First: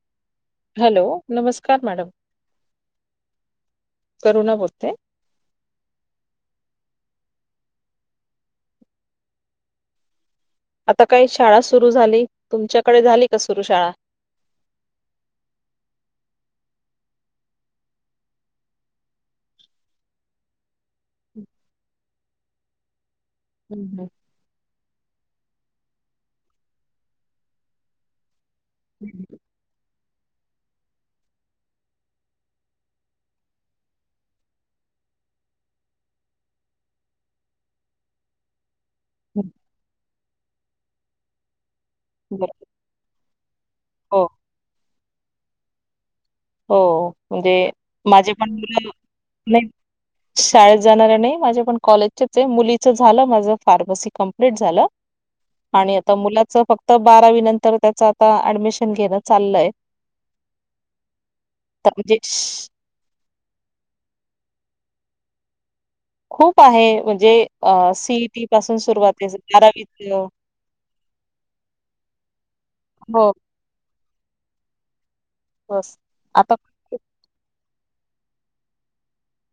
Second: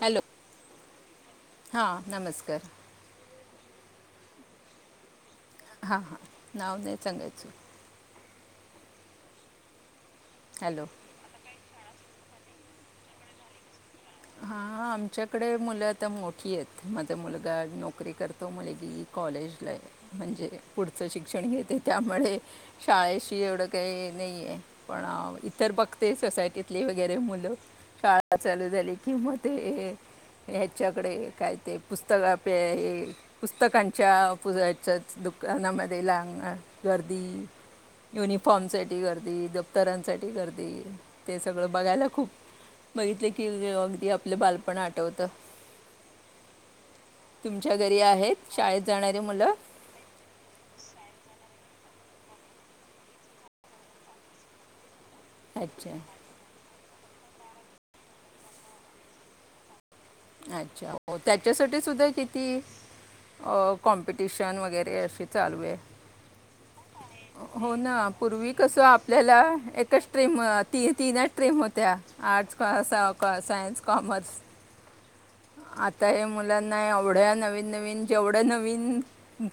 Hello. Hello. नमस्कार हा madam नमस्कार. करुणा बोलते. हा हा नाव नाही सांगायचं. हॅलो आता काय शाळा सुरू झाली तुमच्याकडे झाली का सुरु शाळा? हा आमच्याकडे मुलं आता मोठी आहेत माझा मुलगा नोकरी करतो मुलगी कॉलेजला म्हणजे पुढचं शिक्षण घेते त्यामुळे शाळे की एवढं हम्म काही नाही आहे. पण इतर बघते सोसायटीतले वगैरे मुलं शाळा चालू कि म हम्म ते ह्याच्याकडे काय ते पुस्तक पुस्तकांच्या पुच्या दुकानामध्ये लागणार गर्दी युनिफॉर्म सट गर्दी दप्तरांसाठी गर्दी ते सगळं बघायला खूप बघितले की अगदी हो आपलं बालपण आठवत. हो. म्हणजे माझे पण शाळेत जाणारी मुलं [unintelligible] शाळेत जाणार नाही माझ्या पण कॉलेज मुलीच झालं माझ फार्मसी कंप्लीट झालं. आणि अच्छा आता मुलाच फक्त बारावी नंतर त्याच आता ऍडमिशन घेणं चाललंय. अच्छा हो त्याच्यासाठी तर सुद्धा म्हणजे किती अ कॉम्पिटिशन वगैरे अशी चालू आहे. खूप आहे म्हणजे हो ना सीईटी पूर्वी पासून कस सुरुवात आहे आपल्याला एकच बारावीच स्ट्रीम ती तीनच ट्रीम होत्या आर्ट्स क असा हो क सायन्स. कॉमर्स बस आता हे आता मुलांना एवढ्या नवीन नवीन नवीन जेवढं नवीन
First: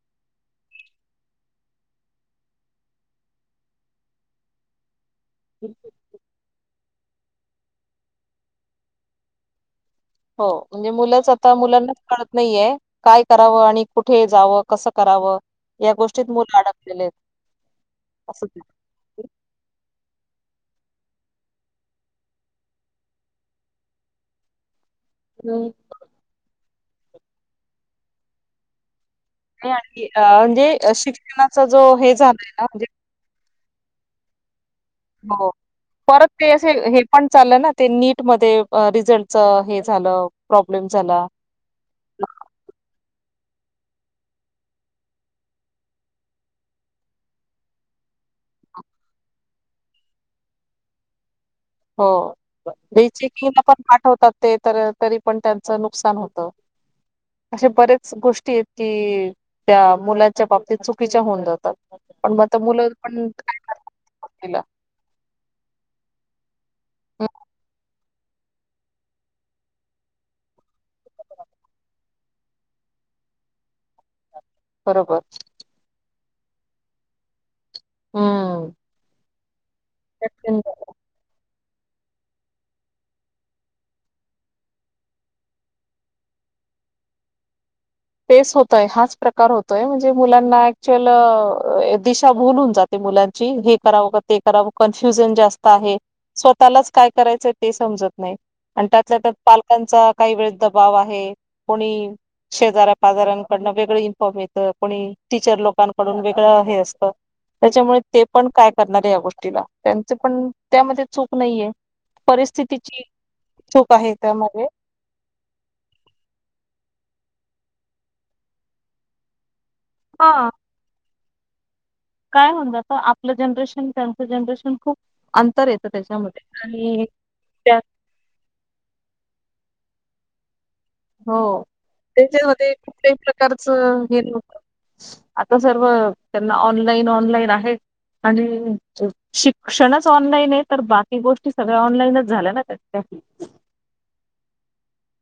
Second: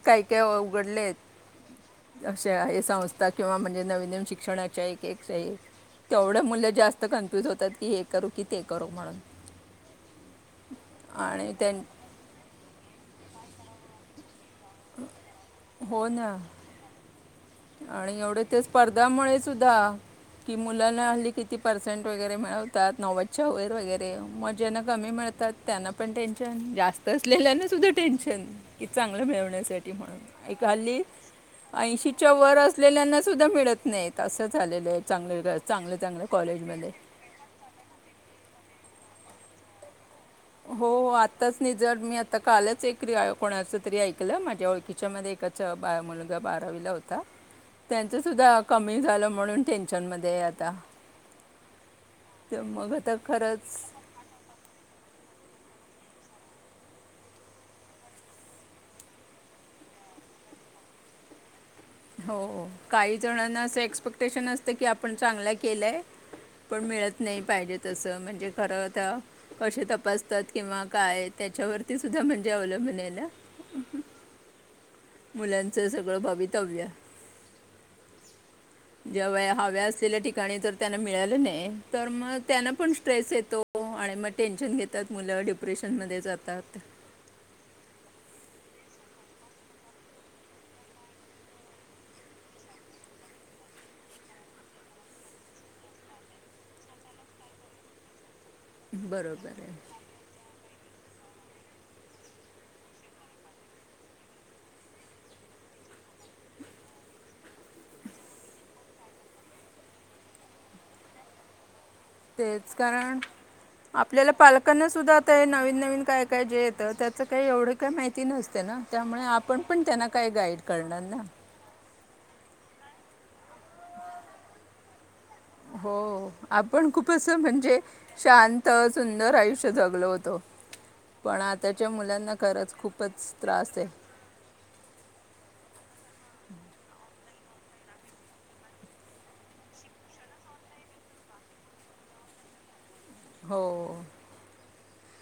काक्या उघडलेत अशा हे संस्था किंवा म्हणजे नवीन नवीन शिक्षणाच्या एक तेवढ्या मुळ जास्त कन्फ्युज होतात की हे करू की ते करू म्हणून. हो म्हणजे मुलंच आणि आता त्यां मुलांनाच कळत नाहीये काय करावं आणि कुठे जावं कसं करावं या हो गोष्टीत ना मुलं अडकलेले आहेत. आणि एवढे असं ते स्पर्धामुळे सुद्धा कि मुलाना हल्ली किती पर्सेंट वगैरे मिळवतात नव्वदच्या वैर वगैरे मजेनक कमी मिळतात हम्म त्यांना पण टेनशन जास्त असलेल्याना सुद्धा टेन्शन. चांगलं मिळवण्यासाठी आणि अ, म्हणून म्हणजे एकखाली शिक्षणाचा जो हे ऐंशीच्या झालाय वर ना म्हणजे असलेल्यांना सुद्धा मिळत नाही तसंच हो परत का असे कॉलेजमध्ये हे पण चाललं ना ते नीट मध्ये रिझल्टच हे झालं. प्रॉब्लेम हो हो झाला आताच नि जर मी आता कालच एकरी आयो ओळखीच्या मध्ये एकाच मुलगा बारावीला होता. त्यांच सुद्धा कमी झालं म्हणून टेन्शन मध्ये आता [unintelligible] हो तर मग आता बीटीटटी कलला पण खरंच पाठवतात ते तर पण त्यांचं नुकसान होत. त्या मुलाच्या बाबतीत अशा बऱ्याच गोष्टी चुकीच्या होऊन जातात. पण मग आता मुलं काही पण काय जणांना असं करतात एक्सपेक्टेशन तिला असत. की आपण चांगलं केलंय. पाहिजेत पण मिळत हं. नाही. खरं कसे तपासतात किंवा काय त्याच्यावरती सुद्धा म्हणजे अवलंबून असतात. म्ह ना [unintelligible] बरोबर मुलांचं सगळं भवितव्य [unintelligible] हम्म हव्या असले ठिकाणी त्यांना मिळालं नाही तर. त्यांना पण स्ट्रेस येतो हो आणि मग टेन्शन घेतात मुलं डिप्रेशन मध्येजातात [unintelligible] पेस होतय हाच प्रकार होतोय म्हणजे मुलांना ऍक्च्यअल दिशा भूलून जाते [unintelligible] क करा क्युत स्वतःलाच काय करायच सम [unintelligible] त्यात बरोबर आहे पालकांचा दबाव दबाव आहे. बाजारांकडुन वेगळा. इन्फॉर्म येतं कोणी टीचर लोकांकडून वेगळं हे असतं. त्याच्यामुळे ते पण काय करणार आहे. या गोष्टीलत्. याचा. [unintelligible] त्यामध्ये चूक नाहीये तेच परिस्थितीची कारण चूक आहे आपल्याला त्यामध्ये पालकांना सुद्धा आता हे नवीन नवीन काय काय जे येत त्या. चं काही एवढं काय माहिती नसते ना त्यामुळे आपण पण त्यांना काही हा गाईड करणार ना काय म्हणूनआपलं जनरेशन त्यांचं जनरेशन खूप अंतर येतं हो त्याच्यामध्ये आपण आणि खूप अस त्यात शांत सुंदर आयुष्य जगलो होतो हो पण आत्ताच्या त्याच्यामध्ये कुठल्याही प्रकारचं हे नत आता सर्व [unintelligible] त्यांना ऑनलाईन ऑनलाईन आहे. आणि शिक्षणच ऑनलाईन आहे. तर बाकी गोष्टी सगळ्या ऑनलाईनच झाल्या त्या हो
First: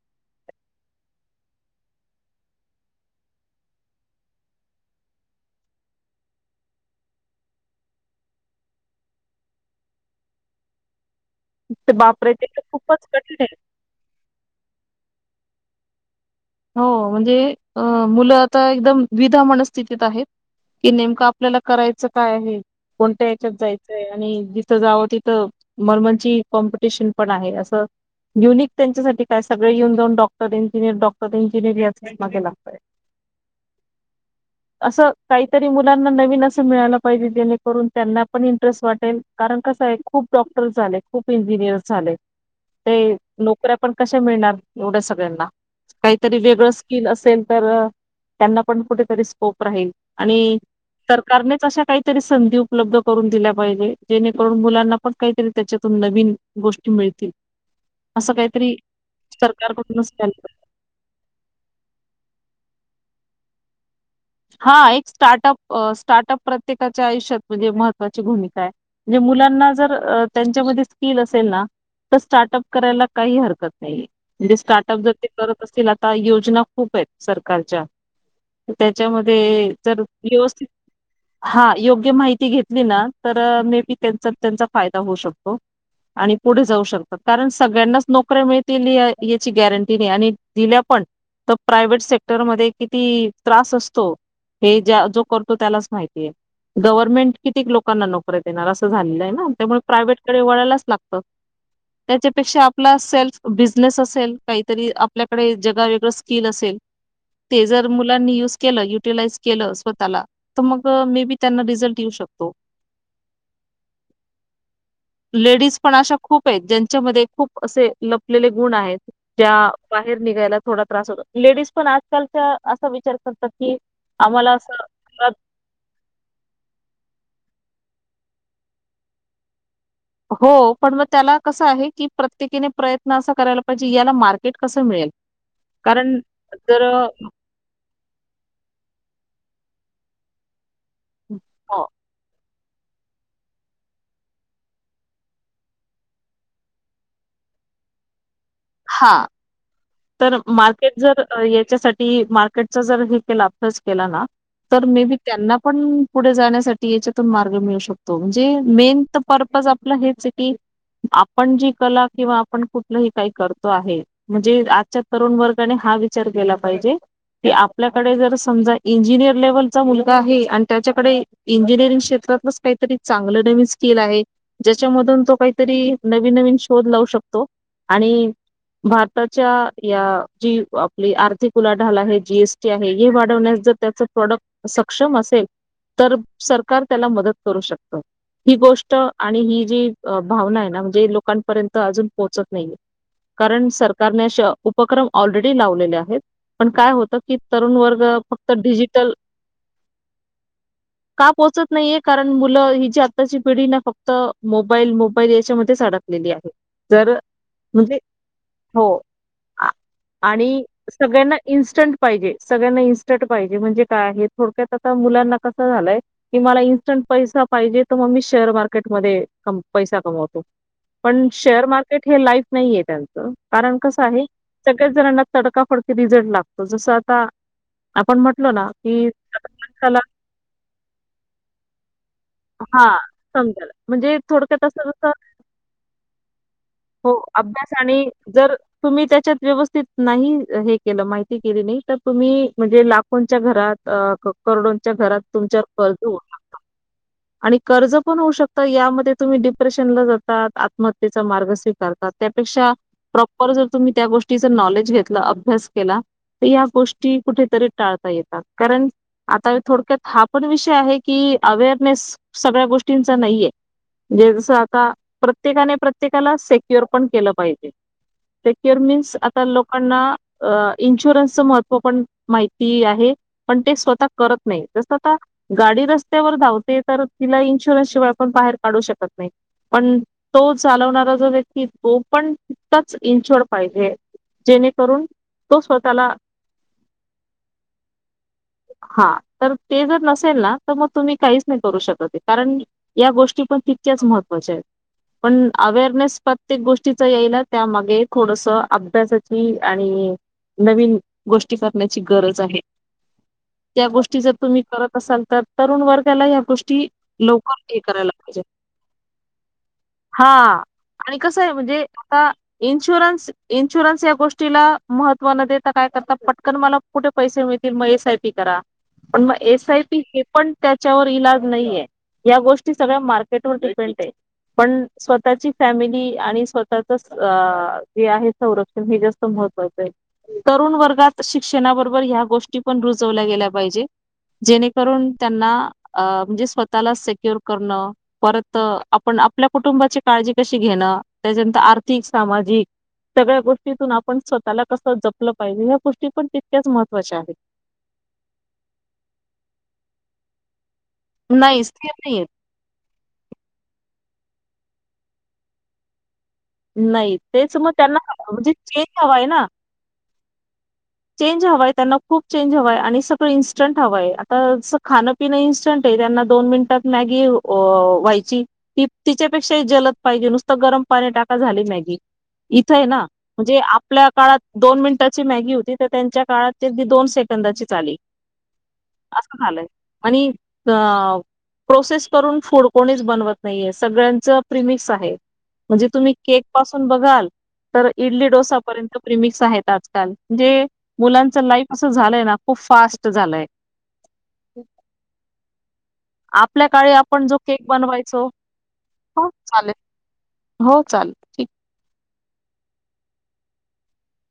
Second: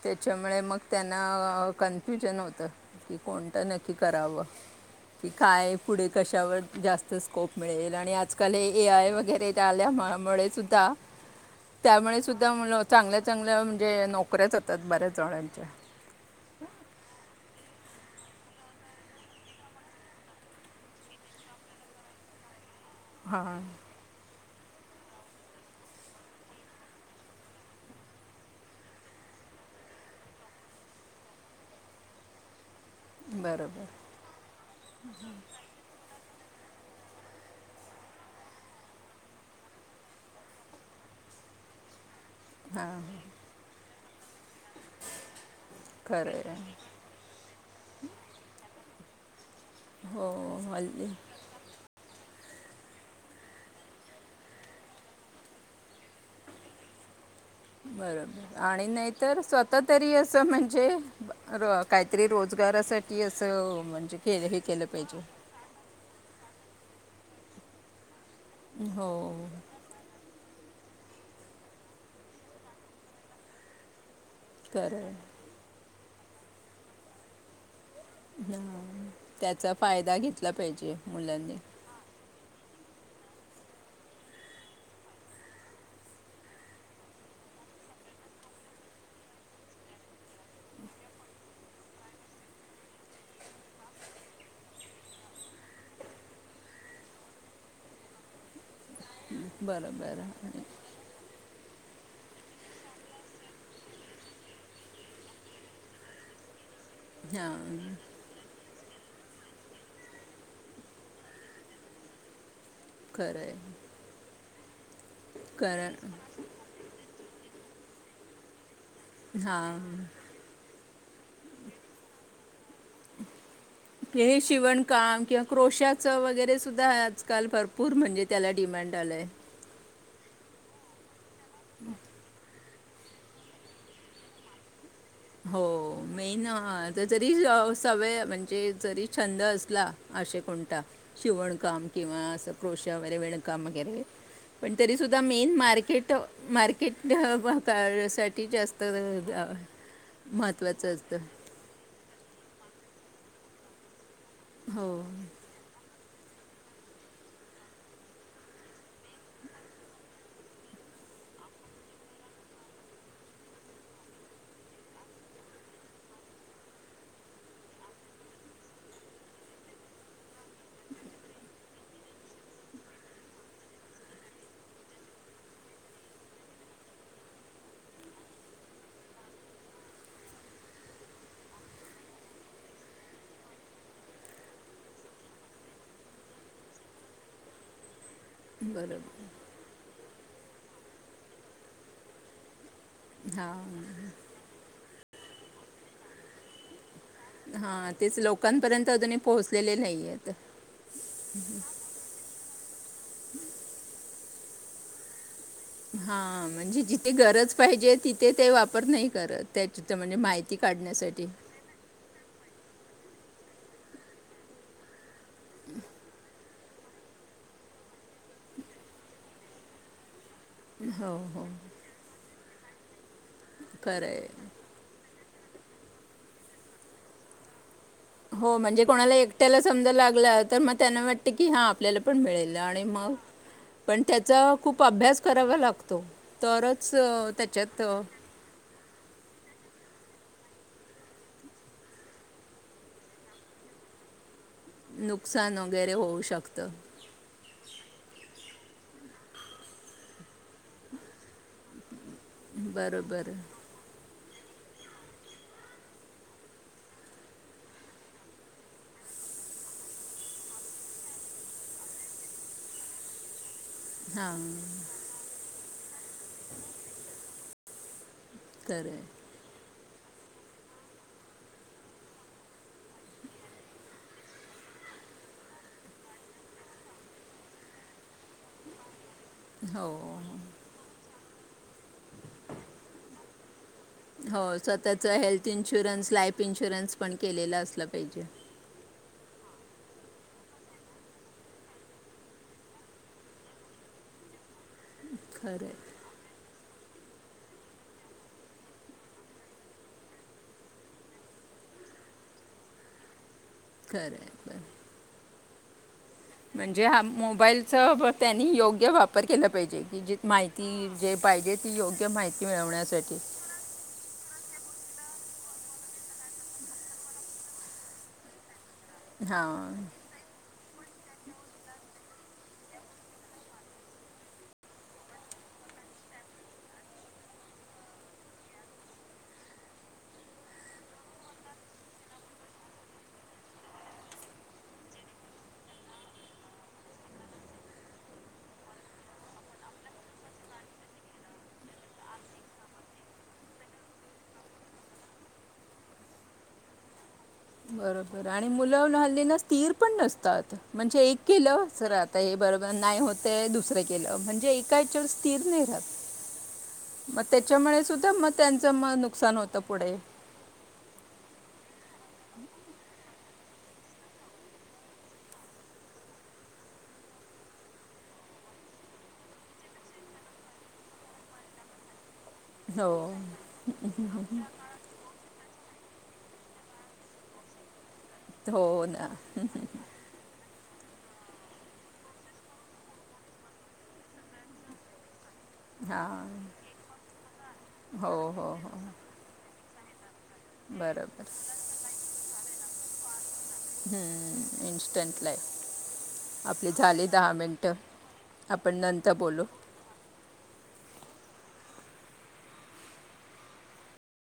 ते त्याच्यामुळे मग त्यांना कन्फ्युजन होतं की कोणतं नक्की करावं कि काय पुढे कशावर जास्त स्कोप मिळेल. आणि आजकाल ए आय वगैरे आल्या ते त्यामुळे बापरे ते सुद्धा तर खूपच चांगल्या कठीण आहे. चांगल्या म्हणजे. नोकऱ्याच होतात बऱ्याच जणांच्या हो म्हणजे मुलं तर दुधा मनस्थिती आहे. कि नेमकं आपल्याला करायचं काय आहे. कोणत्यात हां जायचंय. जिथे जाऊ तिथे कॉम्पिटिशन आहे. युनिक साठी काय सगळे डॉक्टर इंजिनियर यांच्या मागे लागले. बरोबर मुलांना नवीन असं काहीतरी [unintelligible] सगळ्यांना हां नोकऱ्या कशा मिळणार. खरं कुठेतरी आहे वेगळेच. स्केल असेल तर त्यांना काहीतरी स्कोप राहील. हो हल्ली संधी उपलब्ध करून दिल्या पाहिजे जेणेकरून मुलांना पण काहीतरी त्याच्यातून नवीन गोष्टी मिळतील. असं बरोबर काहीतरी आणि नाहीतर स्वतः सरकारकडूनच तरी व्हायला असं पाहिजे. म्हणजे [unintelligible] म्हणजे काहीतरी रोजगारासाठी असं काही हा एक स्टार्टअप स्टार्टअप प्रत्येकाच्या आयुष्यात म्हणजे महत्वाच [unintelligible] ण हो मुच्या मुलांमध्ये काहीतरी भूमिका आहे तर स्किल असेल तर स्टार्टअप करायला काही हरकत नाही. म्हणजे खरं स्टार्टअप जर आहे ते करत असतील सरकारी योजना तर हां त्याच्यामध्ये त्याचा जर फायदा घेतला व्यवथित पाहिजे मुलांनी हा योग्य माहिती घेत ली ना तर मे बी त्यांचा त्यांचा फायदा होऊ शकतो. आणि पुढे जाऊ शकतात कारण सगळ्यांनाच नोकऱ्या मिळतील याची गॅरंटी नाही आणि दिल्या पण तर प्रायव्हेट सेक्टरमध्ये किती त्रास असतो. हे ज्या जो करतो त्यालाच माहितीये गव्हर्नमेंट किती लोकांना नोकऱ्या देणार असं झालेलंय. त्यामुळे प्रायव्हेट बरोबर कडे आणि वळायलाच लागतं. त्याच्यापेक्षा आपला सेल्फ बिझनेस असेल काहीतरी आपल्याकडे जगावेगळं स्किल असेल हा. ते जर मुलांनी युज केलं युटीलाइज केलं स्वतःला तर मग मे बी त्यांना रिझल्ट येऊ शकतो. खरं आहे लेडीज कारण पण अशा खूप आहेत ज्यांच्यामध्ये खूप असे लपलेले गुण आहेत. ज्या हां बाहेर निघायला थोडा त्रास होतो लेडीज पण आजकालच्या असा विचार करतात की कि हे आम्हाला असं शिवणकाम घरात किंवा क्रोशाचं वगैरे सुद्धा आजकाल भरपूर भरपूर म्हणजे त्याला डिमांड आलंय. हो पण मग त्याला कसं आहे की प्रत्येकीने प्रयत्न असा करायला पाहिजे याला मार्केट कसं मिळेल. हो कारण मेन जर जरी सवय म्हणजे जरी छंद असेल ला अशे कोणता शिवणकाम किंवा असं क्रोश वगैरे विणकाम वगैरे पण तरी सुद्धा मेन मार्केट मार्केट [unintelligible] साठी जास्त हा तर मार्केट महत्त्वाचं असतं जर याच्यासाठी मार्केटचा जर हे केला अभ्यास केला ना तर हो मे बी त्यांना पण पुढे जाण्यासाठी याच्यातून मार्ग मिळू शकतो म्हणजे मेन तर पर्पज आपलं हेचय की आपण जी कला किंवा आपण कुठलंही काही करतो आहे म्हणजे च्या तरुण वर्गाने हा विचार केला पाहिजे. की आपल्याकडे जर समजा इंजिनिअर लेव्हलचा मुलगा आहे आणि त्याच्याकडे इंजिनिअरिंग क्षेत्र काहीतरी चांगलं नवीन स्किल आहे ज्याच्यामधून तो काहीतरी नवीन नवीन शोध लावू शकतो. आणि भारताच्या या जी आपली आर्थिक उलाढाल आहे जीएसटी आहे हे वाढवण्यास जर त्याच प्रॉडक्ट सक्षम असेल तर सरकार त्याला मदत करू शकतं. ही गोष्ट बरोबर आणि ही जी भावना आहे ना म्हणजे लोकांपर्यंत अजून पोहोचत नाहीये. कारण हां सरकारनेे उपक्रम ऑलरेडी लावलेले आहेत पण काय होत. हा तेच लोकांपर्यंत अजूनही पोहोचलेले नाहीयेत. का पोहोचत नाहीये? कारण मुलं हि जी आताची पिढी ना फक्त मोबाईल मोबाईल याच्यामध्ये हा म्हणजे जिथे गरज पाहिजे म्हणजे तिथे ते वापर हो नाही करत- आ त्याची तिथ म्हणजे माहिती आणि काढण्यासाठी सगळ्यांना इन्स्टंट पाहीजे सगळ्यांना इन्स्टंट पाहीजे म्हणजे काय थोड्यात आता मुलांना कसं झालंय की मला पैसा पाहिजे तर मग मी शेअर मार्केट मधे पैसा कमवतो. हो पण हो शेअर मार्केट हे लाईफ नाहीये त्यांचं कारण कसं आहे. सगळ्याच जणनां तडकाफडकी रिझल्ट लागतो. जस आता आपण म्हटलो हो ना म्हणजे की कोणाला एकट्याला समजा माणसाला लागला तर मग त्यांना वाटत की हा आपल्याला पण मिळेल. आणि हा मग समजायला पण म्हणजे त्याचा थोडक्यात खूप असं जसं अभ्यास करावा लागतो तरच हो त्या अभ्यास आणि जर तुम्ही त्याच्या व्यव स्थीत नाही हे केलं माहिती केली नाही तर तुम्ही म्हणजे लाखोंच्या घरात अं करोडोच्या घरात नुकसान तुमच्यावर वगैरे कर्जत होवू होऊ शकत. शकतं कर्ज पण होऊ शकत यामध्ये तुम्ही डिप्रेशनला जातात आत्महत्येचा मार्ग स्वीकारतात. त्यापेक्षा बरोबर प्रॉपर जर तुम्ही त्या गोष्टीं नॉलेज घेतलं अभ्यास केला तर या गोष्टी कुठेतरी टाळता येतात. कारण आता थोडक्यात हा पण विषय आहे की अवेअर स सगळ्या गोष्टीचा नाहीय म्हणजे हां जस आता प्रत्येकाने प्रत्ये प्रत्येकाला सेक्युर पण केल पाहीजे सक्युर खरं आहे. मीन्स आता लोक लकना इन्शुरन्सच महत्त्व पण माहिती आहे पण ते स्वतः करत नाहीत तस आता गाडी रस्त्यावर धावत तर तिला इन्शुन शिवायण बाहेर काढू शकत नाही हो पण तो चालवणारा जर व्य तो पण तकाच इंचड पाहिजे. हो जेणेकरून स्वतःच हेल्थ तो स्वतःला इन्शुरन्स लाईफ इन्शुरन्स पण केलेलं असलं पाहिजे. हा तर ते जर नसेल ना तर मग तुम्ही काही नाही करू शकत कारण या गोष्टी पण तितक्याच महत्त्वाच्या आहेत. पण खरं आहे, अवेअरनेस प्रत्येक गोष्टी चीच येईल त्यामागे थोडंसं अभ्यासाची आणि नवीन गोष्टी करण्याची गरज आहे. त्या खरं गोष्टी आहे जर बरं. तुम्ही करत असाल तर तरुण वर्ग म्हणजे हाम् मोबाईलचं ब पाहिजे त्यांनी योग्य वापर केला पाहिजे जी हां. माहिती जे आणि कसं आहे पाहिजे ती म्हणजे योग्य आता माहिती मिळवण्यासाठी इन्शुरन्स इन्शुरन्स या गोष्टीला महत्व न देता काय करता पटकन मला कुठे पैसे मिळतील म एस आय पी करा. पण म एस आय हां पी हे पण त्या वर इलाज नईये, या गोष्टी सगळ्या मार्केट व डिपेंड आएत. पण स्वतःची फॅमिली आणि स्वतःच स् अ जे आहे संरक्षण हे जास्त म्ह हत्वाचं आय. तरुण वर्गात शिक्षणाबरोबर ह्या गोष्टी पण रुजवल्या गेल्या पाहिजे. जेणेकरून त्यांना अ म्हणजे स्वतःला सेक्युर करणं, परत आपण आपल्या कुटुंबाची काळजी कशी घे ना त्याज्यानंत आर्थिक सामाजिक सगळ्या गोष्टीतून आपण स्वतःला कस जपलं पाहिजे, ह्या गोष्टी पण तितक्याच महत्त्वाच्या आहेत. बरोबर आणि मुलं न्हाल्ली ना स्थिर पण नसतात. म्हणजे एक नाही, केलं स्थिर सर आता नाहीयेत. हे बरोबर नाही होते दुसरे केलं म्हणजे एका हेच्यावर स्थिर नही राहत. नाही मग तेच म त्याच्यामुळे त्यांना सुद्धा मग [unintelligible] जे त्यांचं चेंज मग हवाय नुकसान ना. होतं पुढे चेंज हवाय त्यांना खूप चेंज हवाय. आणि सगळं इन्स्टंट हवंय. आता स खानं पिनं इन्स्टंट आय. त्यांना दोन मिनिट मॅगी व्हायची ती तीच्यापेक्षा जलद पाहिजे नुस्तं गरम पाणी टाक् झाली मॅगी. इथं आय हो ना म्हणजे आ पल्या काळात दोन मिनिटाची मॅगी होती, त त्यांच्या काळात ते अदी दोन सेकंदाचीच आली. त् हो ना. अं प्रोसेस करून फूड कोणीच बनवत नाहीये, सगळ्यांचं प्रिमिक्स आहे. म्हणजे तुम्ही हां केक पासून बघाल तर हो इडली हो डोसा हो पर्यंत प्रिमिक्स आहेत आजकाल. म्हणजे बरोबर मुलांचं लाईफ असं झालंय ना खूप फास्ट झालंय हम्म इन्स्टंट लाई आपल्या काळी आपण जो केक बनवायचो. आपण नंतर हं बोलू चालेल. हो चाल ठीक.